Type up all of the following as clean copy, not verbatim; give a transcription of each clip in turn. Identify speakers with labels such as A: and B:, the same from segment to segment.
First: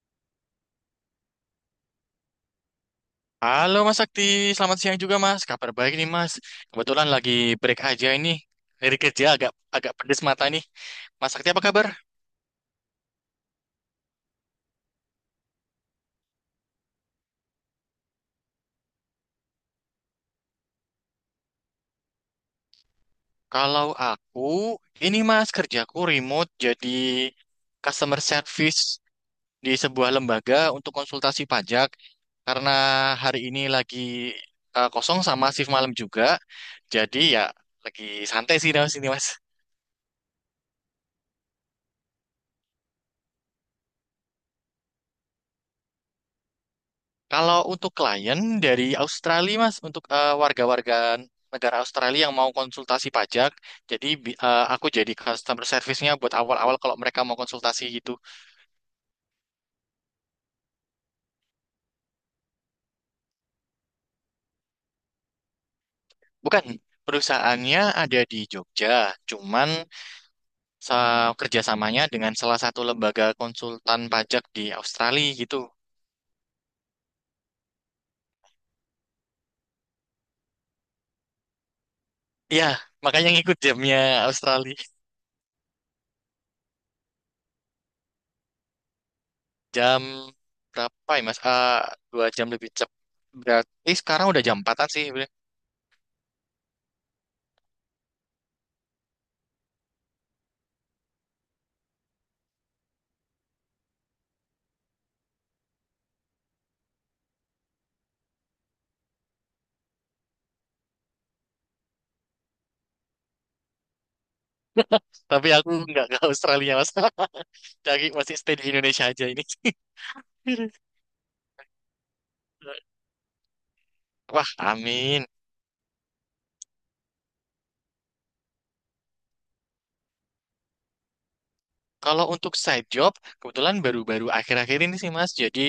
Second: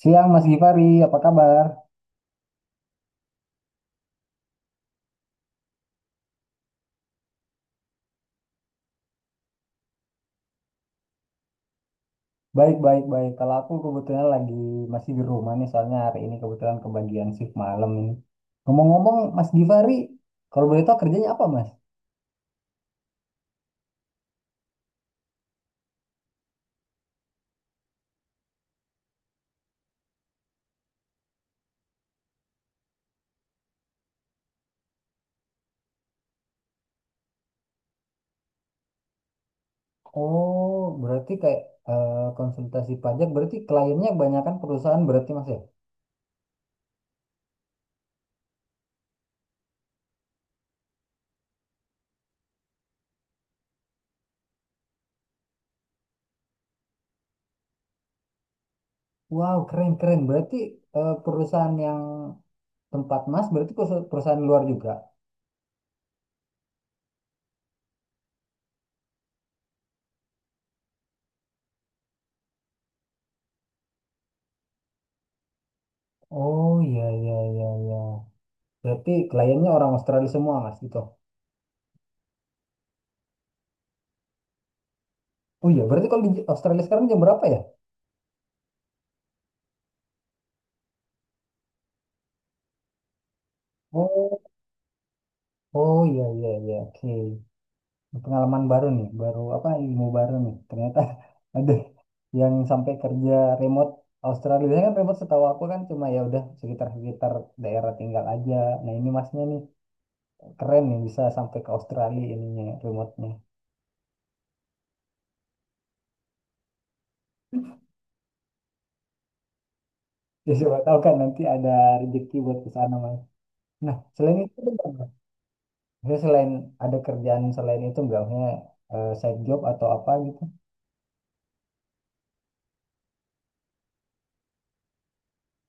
A: Siang Mas Gifari, apa kabar?
B: Halo Mas Sakti, selamat siang juga Mas. Kabar baik nih Mas. Kebetulan lagi break aja ini. Dari kerja agak agak pedes mata nih. Mas Sakti apa kabar?
A: Baik, baik, baik. Kalau aku kebetulan lagi masih di rumah nih, soalnya hari ini kebetulan kebagian shift malam ini. Ngomong-ngomong, Mas Gifari, kalau boleh tahu kerjanya apa, Mas?
B: Kalau aku, ini Mas kerjaku remote jadi customer service di sebuah lembaga untuk konsultasi pajak. Karena hari ini lagi kosong sama shift malam juga. Jadi ya lagi santai sih di sini Mas.
A: Oh, berarti kayak konsultasi pajak, berarti kliennya kebanyakan perusahaan berarti, Mas ya?
B: Kalau untuk klien dari Australia, Mas, untuk warga-warga negara Australia yang mau konsultasi pajak, jadi aku jadi customer service-nya buat awal-awal kalau mereka mau konsultasi gitu.
A: Wow, keren, keren. Berarti perusahaan yang tempat Mas, berarti perusahaan luar juga?
B: Bukan, perusahaannya ada di Jogja, cuman kerjasamanya dengan salah satu lembaga konsultan pajak di Australia gitu.
A: Oh, iya, iya, iya, iya. Berarti kliennya orang Australia semua, Mas, gitu.
B: Iya, makanya ngikut jamnya Australia.
A: Oh iya, berarti kalau di Australia sekarang jam berapa ya?
B: Jam berapa ya, Mas? Dua jam lebih cepat. Berarti sekarang
A: Oh,
B: udah jam empatan sih.
A: oh, iya iya iya. Oke. Pengalaman baru nih, baru apa ilmu baru nih. Ternyata ada yang sampai kerja remote Australia. Biasanya kan remote setahu aku kan cuma ya udah sekitar-sekitar daerah tinggal aja. Nah, ini masnya nih keren nih bisa sampai ke Australia ininya remote-nya.
B: Tapi aku nggak ke Australia mas. Dari masih stay di Indonesia aja ini.
A: Ya siapa tahu kan nanti ada rezeki buat ke sana mas. Nah, selain
B: Wah,
A: itu ada nggak, Mas?
B: amin.
A: Maksudnya selain ada kerjaan selain itu enggak maksudnya side job atau apa gitu?
B: Kalau untuk side job, kebetulan baru-baru akhir-akhir ini sih Mas, jadi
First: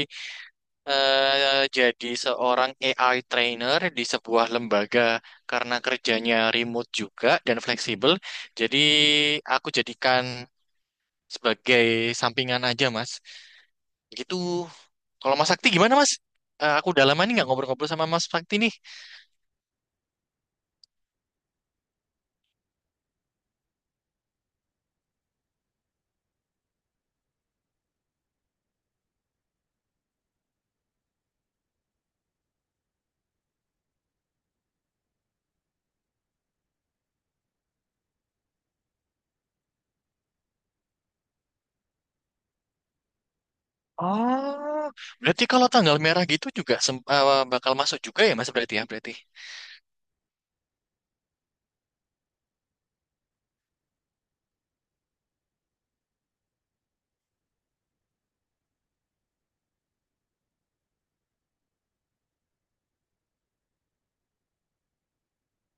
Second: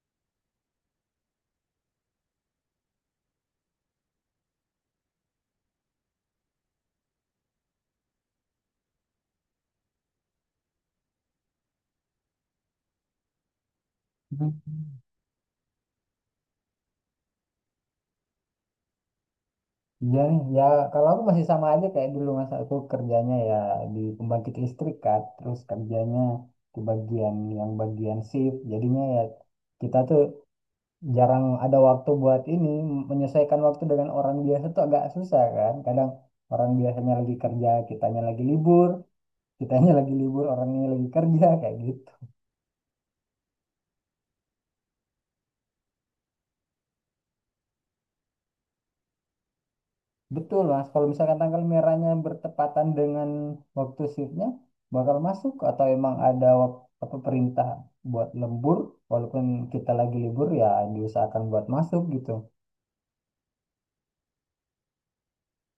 B: eh, jadi seorang AI trainer di sebuah lembaga karena kerjanya remote juga dan fleksibel. Jadi aku jadikan sebagai sampingan aja Mas. Gitu.
A: Hmm.
B: Kalau Mas Sakti gimana Mas? Aku udah lama nih nggak ngobrol-ngobrol sama Mas Sakti nih.
A: Iya nih, ya kalau aku masih sama aja kayak dulu masa aku kerjanya ya di pembangkit listrik kan, terus kerjanya di bagian yang bagian shift, jadinya ya kita tuh jarang ada waktu buat ini, menyelesaikan waktu dengan orang biasa tuh agak susah kan, kadang orang biasanya lagi kerja, kitanya lagi libur, kitanya lagi libur, orangnya lagi kerja kayak gitu.
B: Oh, berarti kalau tanggal merah gitu juga bakal masuk juga ya Mas berarti ya berarti.
A: Betul, Mas. Kalau misalkan tanggal merahnya bertepatan dengan waktu shiftnya, bakal masuk atau emang ada apa perintah buat lembur, walaupun kita lagi libur ya diusahakan buat masuk gitu.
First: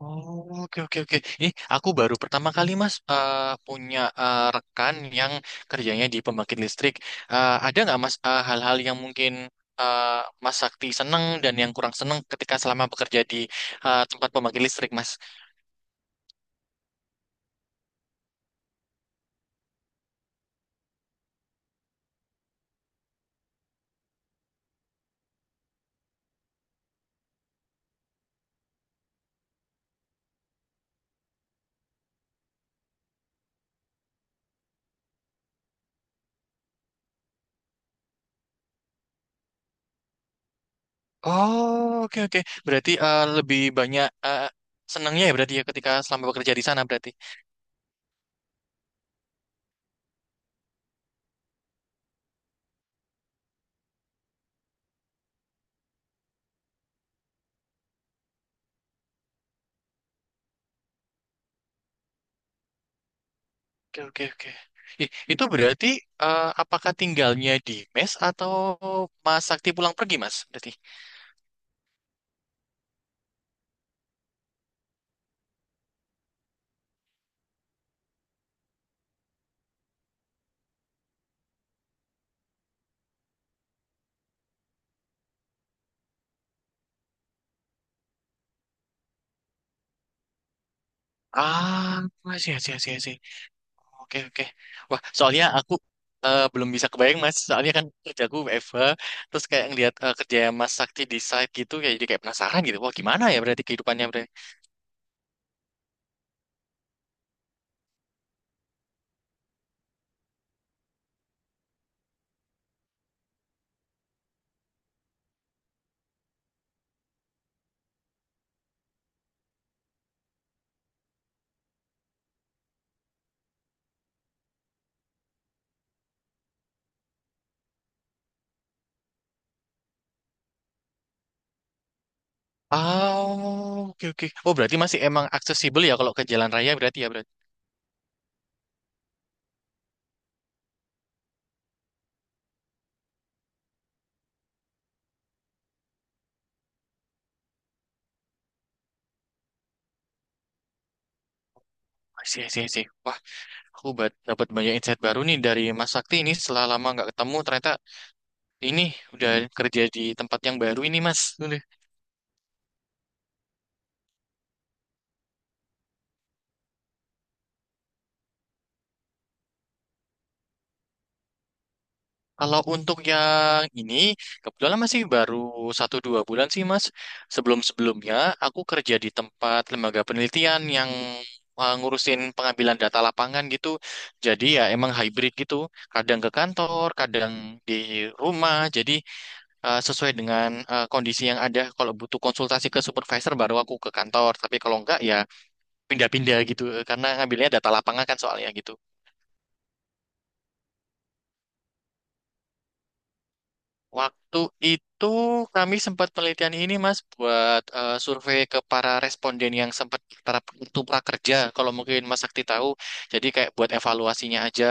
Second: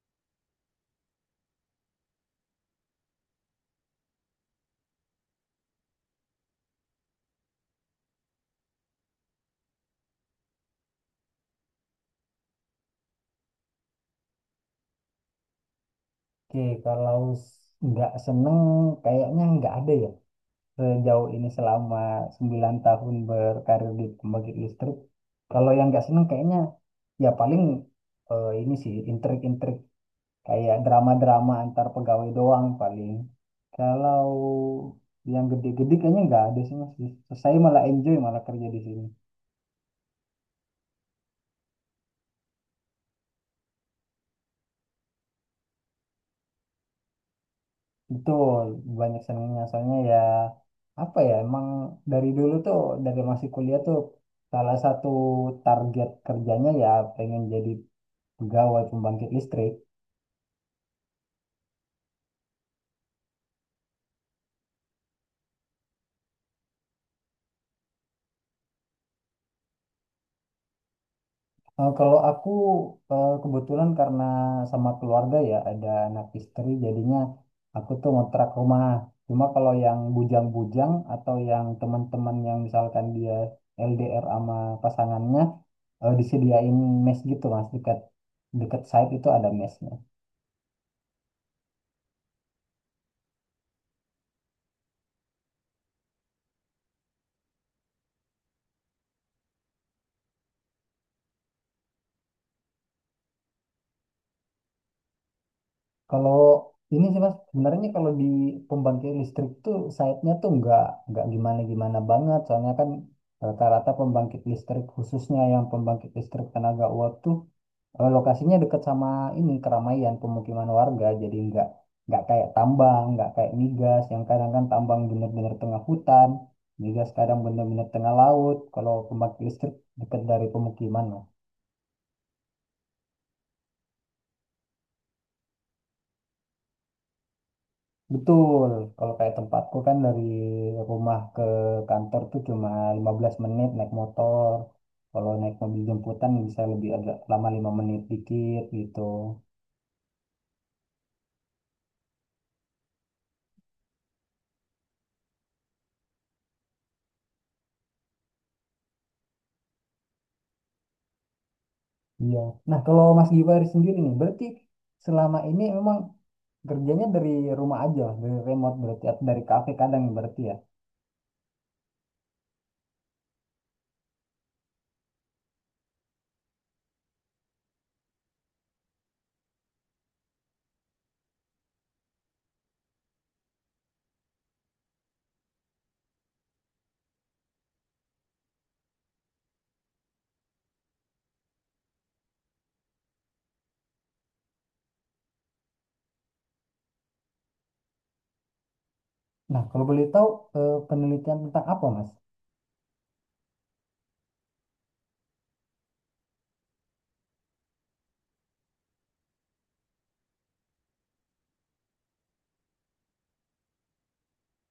B: Oh, oke, oke, oke. Ini aku baru pertama kali Mas punya rekan yang kerjanya di pembangkit listrik. Ada nggak Mas hal-hal yang mungkin Mas Sakti seneng dan yang kurang seneng ketika selama bekerja di tempat pembangkit listrik Mas?
A: Oke, kalau nggak seneng, kayaknya nggak ada ya. Sejauh ini selama 9 tahun berkarir di pembangkit listrik, kalau yang nggak seneng kayaknya ya paling ini sih, intrik-intrik kayak drama-drama antar pegawai doang paling. Kalau yang gede-gede kayaknya nggak ada sih mas. Saya malah enjoy malah kerja di sini.
B: Oh, oke, oke. Berarti lebih banyak senengnya ya berarti ya ketika selama bekerja di sana berarti.
A: Betul, banyak senangnya. Soalnya ya apa ya emang dari dulu tuh dari masih kuliah tuh salah satu target kerjanya ya pengen jadi pegawai pembangkit listrik.
B: Oke, oke, oke. Ih, itu berarti apakah tinggalnya di mes atau Mas Sakti pulang pergi, Mas? Berarti.
A: Kalau aku kebetulan karena sama keluarga ya ada anak istri jadinya aku tuh ngontrak rumah. Cuma kalau yang bujang-bujang atau yang teman-teman yang misalkan dia LDR sama pasangannya disediain mes gitu mas dekat dekat site itu ada mesnya.
B: Ah, sih, sih, sih, sih. Oke, oke. Wah, soalnya aku belum bisa kebayang, Mas. Soalnya kan kerjaku WFH, terus kayak ngeliat kerja Mas Sakti di site gitu, kayak jadi kayak penasaran gitu. Wah, gimana ya berarti kehidupannya berarti?
A: Kalau ini sih mas sebenarnya kalau di pembangkit listrik tuh site-nya tuh nggak gimana-gimana banget soalnya kan rata-rata pembangkit listrik khususnya yang pembangkit listrik tenaga uap tuh lokasinya dekat sama ini keramaian pemukiman warga, jadi nggak kayak tambang, nggak kayak migas yang kadang kan tambang bener-bener tengah hutan, migas kadang bener-bener tengah laut. Kalau pembangkit listrik dekat dari pemukiman lah.
B: Oh, oke, oke. Oh, berarti masih emang aksesibel ya kalau ke jalan raya berarti ya berarti.
A: Betul, kalau kayak tempatku kan dari rumah ke kantor tuh cuma 15 menit naik motor. Kalau naik mobil jemputan bisa lebih agak lama 5 menit dikit gitu.
B: Sih, sih, sih. Wah, aku dapat banyak insight baru nih dari Mas Sakti ini setelah lama nggak ketemu ternyata ini udah kerja di tempat yang baru ini Mas. Udah.
A: Iya. Nah, kalau Mas Givari sendiri nih, berarti selama ini memang kerjanya dari rumah aja, dari remote berarti atau dari kafe kadang berarti ya.
B: Kalau untuk yang ini, kebetulan masih baru satu dua bulan sih Mas. Sebelum-sebelumnya aku kerja di tempat lembaga penelitian yang ngurusin pengambilan data lapangan gitu. Jadi ya emang hybrid gitu. Kadang ke kantor, kadang di rumah. Jadi sesuai dengan kondisi yang ada. Kalau butuh konsultasi ke supervisor baru aku ke kantor. Tapi kalau enggak ya pindah-pindah gitu. Karena ngambilnya data lapangan kan soalnya gitu.
A: Nah, kalau boleh tahu penelitian tentang apa, Mas?
B: Waktu itu kami sempat penelitian ini Mas buat survei ke para responden yang sempat para itu prakerja kalau mungkin Mas Sakti tahu. Jadi kayak buat evaluasinya aja.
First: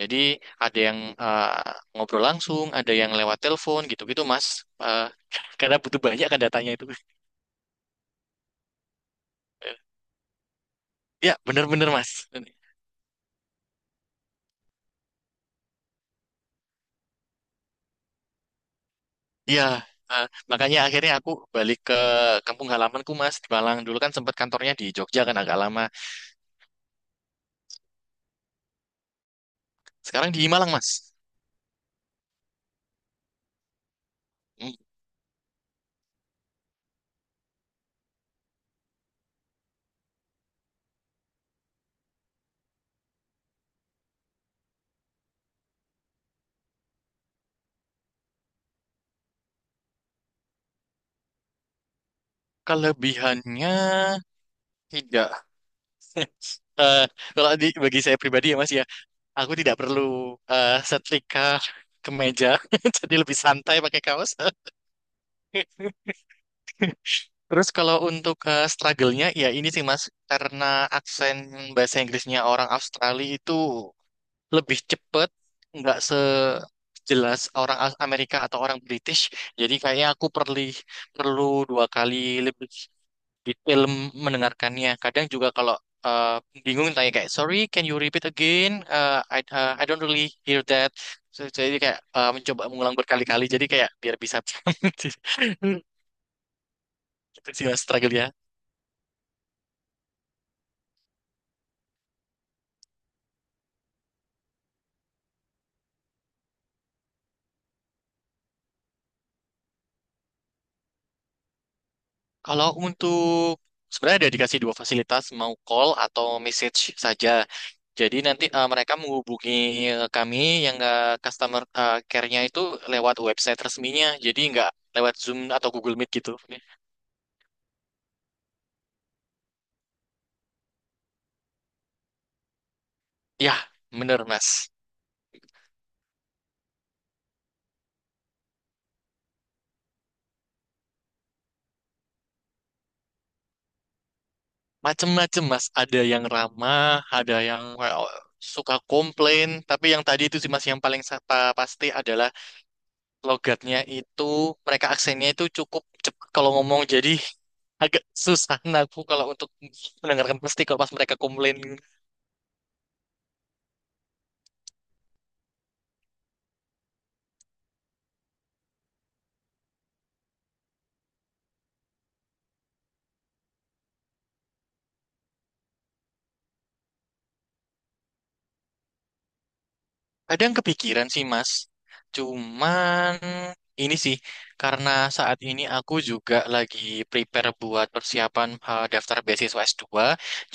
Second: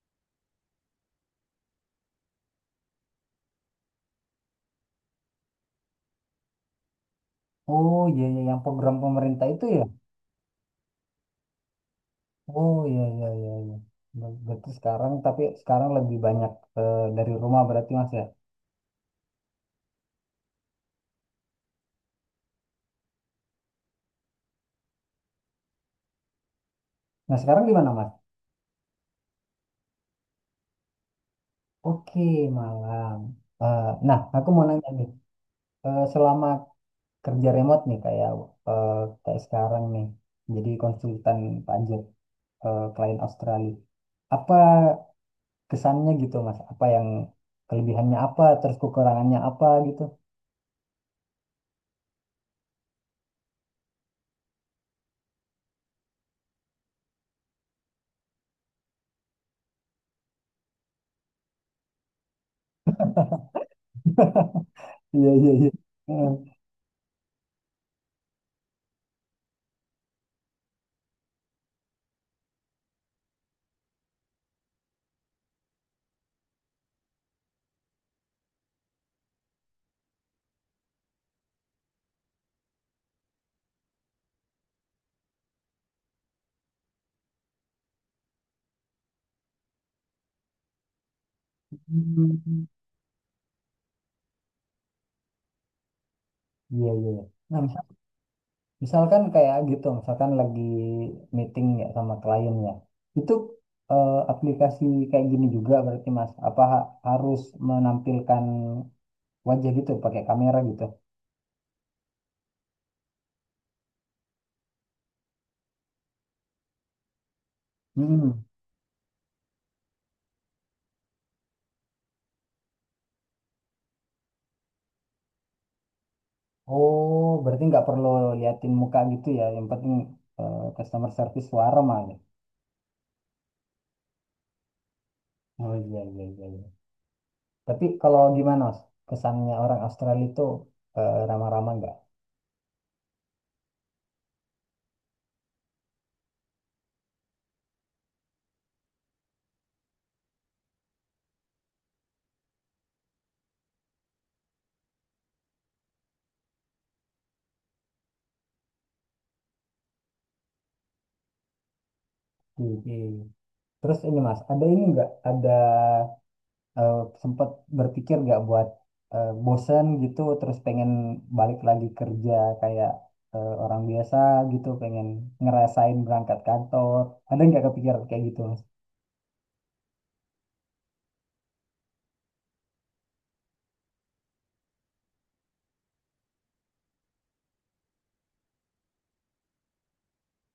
B: Jadi ada yang ngobrol langsung, ada yang lewat telepon gitu-gitu Mas. Eh, karena butuh banyak kan datanya itu.
A: Oh iya iya yang program pemerintah itu ya.
B: Ya, bener-bener Mas.
A: Oh iya iya iya iya. Berarti sekarang tapi sekarang lebih banyak dari rumah berarti Mas ya.
B: Iya, eh, makanya akhirnya aku balik ke kampung halamanku Mas di Malang. Dulu kan sempat kantornya di Jogja kan agak lama.
A: Nah, sekarang di mana, Mas?
B: Sekarang di Malang Mas.
A: Oke, malam. Eh, nah, aku mau nanya nih. Selama kerja remote nih kayak eh, kayak sekarang nih jadi konsultan pajak, klien Australia. Apa kesannya gitu mas apa yang kelebihannya apa terus kekurangannya apa gitu.
B: Kelebihannya tidak. Eh, Kalau bagi saya pribadi ya Mas ya, aku tidak perlu setrika kemeja, jadi lebih santai pakai kaos.
A: Iya iya iya. Heeh.
B: Terus kalau untuk struggle-nya, ya ini sih Mas, karena aksen bahasa Inggrisnya orang Australia itu lebih cepet, nggak sejelas orang Amerika atau orang British. Jadi kayaknya aku perlu dua kali lebih detail mendengarkannya. Kadang juga kalau eh, bingung tanya kayak sorry can you repeat again? I don't really hear that. So, jadi kayak mencoba
A: Hmm.
B: mengulang berkali-kali jadi kayak biar bisa paham.
A: Iya iya iya.
B: Itu
A: Nah
B: sih mas struggle ya.
A: misalkan kayak gitu misalkan lagi meeting ya sama klien ya itu aplikasi kayak gini juga berarti mas apa harus menampilkan wajah gitu pakai kamera gitu.
B: Kalau untuk sebenarnya ada dikasih dua fasilitas mau call atau message saja. Jadi
A: Hmm.
B: nanti mereka menghubungi kami yang customer care-nya itu lewat website resminya. Jadi nggak lewat Zoom atau Google Meet gitu.
A: Oh berarti nggak perlu liatin muka gitu ya yang penting customer service suara malah.
B: Ya, bener Mas.
A: Oh iya iya iya. Tapi kalau gimana Mas? Kesannya orang Australia itu ramah-ramah nggak?
B: Macem-macem mas, ada yang ramah, ada yang kayak, oh, suka komplain, tapi yang tadi itu sih mas yang paling pasti adalah logatnya itu, mereka aksennya itu cukup cepat kalau ngomong, jadi agak susah aku kalau untuk mendengarkan pasti kalau pas mereka komplain.
A: Di- Terus ini Mas, ada ini nggak? Ada eh, sempat berpikir nggak buat bosen gitu, terus pengen balik lagi kerja kayak orang biasa gitu, pengen ngerasain berangkat kantor. Ada nggak kepikiran kayak gitu Mas?
B: Ada yang kepikiran sih, Mas. Cuman ini sih, karena saat ini aku juga lagi prepare buat persiapan daftar beasiswa S2.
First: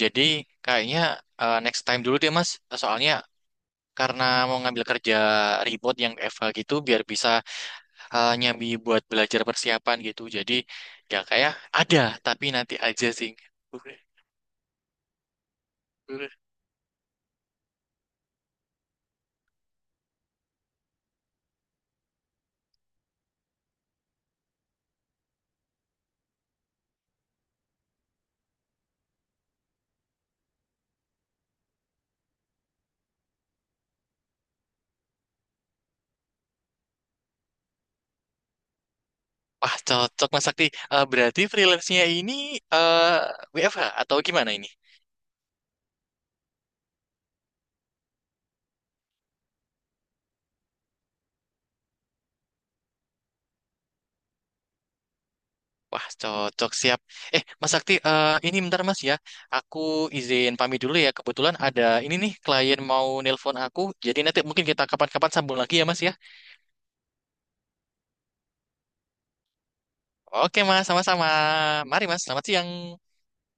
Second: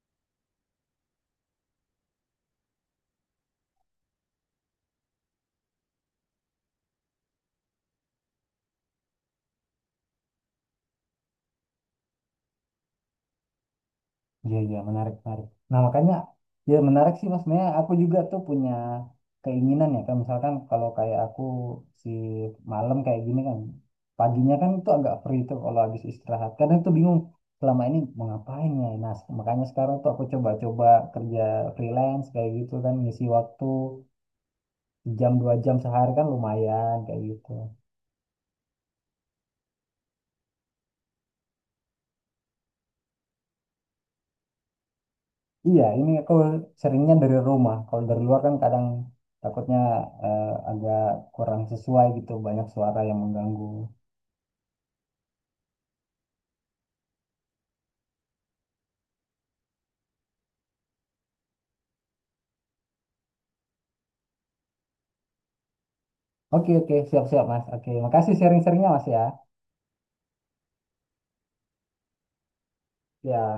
B: Jadi kayaknya next time dulu deh, Mas. Soalnya karena mau ngambil kerja remote yang FH gitu, biar bisa nyambi buat belajar persiapan gitu. Jadi ya kayak ada, tapi nanti aja sih.
A: Iya, iya, menarik, menarik. Nah, makanya, ya menarik sih, Mas. Sebenarnya aku juga tuh punya keinginan ya, kan misalkan kalau kayak aku si malam kayak gini kan, paginya kan itu agak free tuh kalau habis istirahat. Kadang tuh bingung, selama ini mau ngapain ya. Nah, makanya sekarang tuh aku coba-coba kerja freelance kayak gitu kan, ngisi waktu jam 2 jam sehari kan lumayan kayak gitu.
B: Wah, cocok Mas Sakti. Berarti freelance-nya ini eh, WFH atau gimana ini?
A: Iya, ini aku seringnya dari rumah. Kalau dari luar kan kadang takutnya agak kurang sesuai gitu, banyak suara yang mengganggu.
B: Wah, cocok siap. Mas Sakti, ini bentar Mas ya. Aku izin pamit dulu ya. Kebetulan ada ini nih klien mau nelpon aku. Jadi nanti mungkin kita kapan-kapan sambung lagi ya Mas ya.
A: Oke, oke, siap-siap Mas. Oke, makasih sharing-sharingnya Mas ya.
B: Oke Mas, sama-sama. Mari Mas, selamat siang.
A: Ya.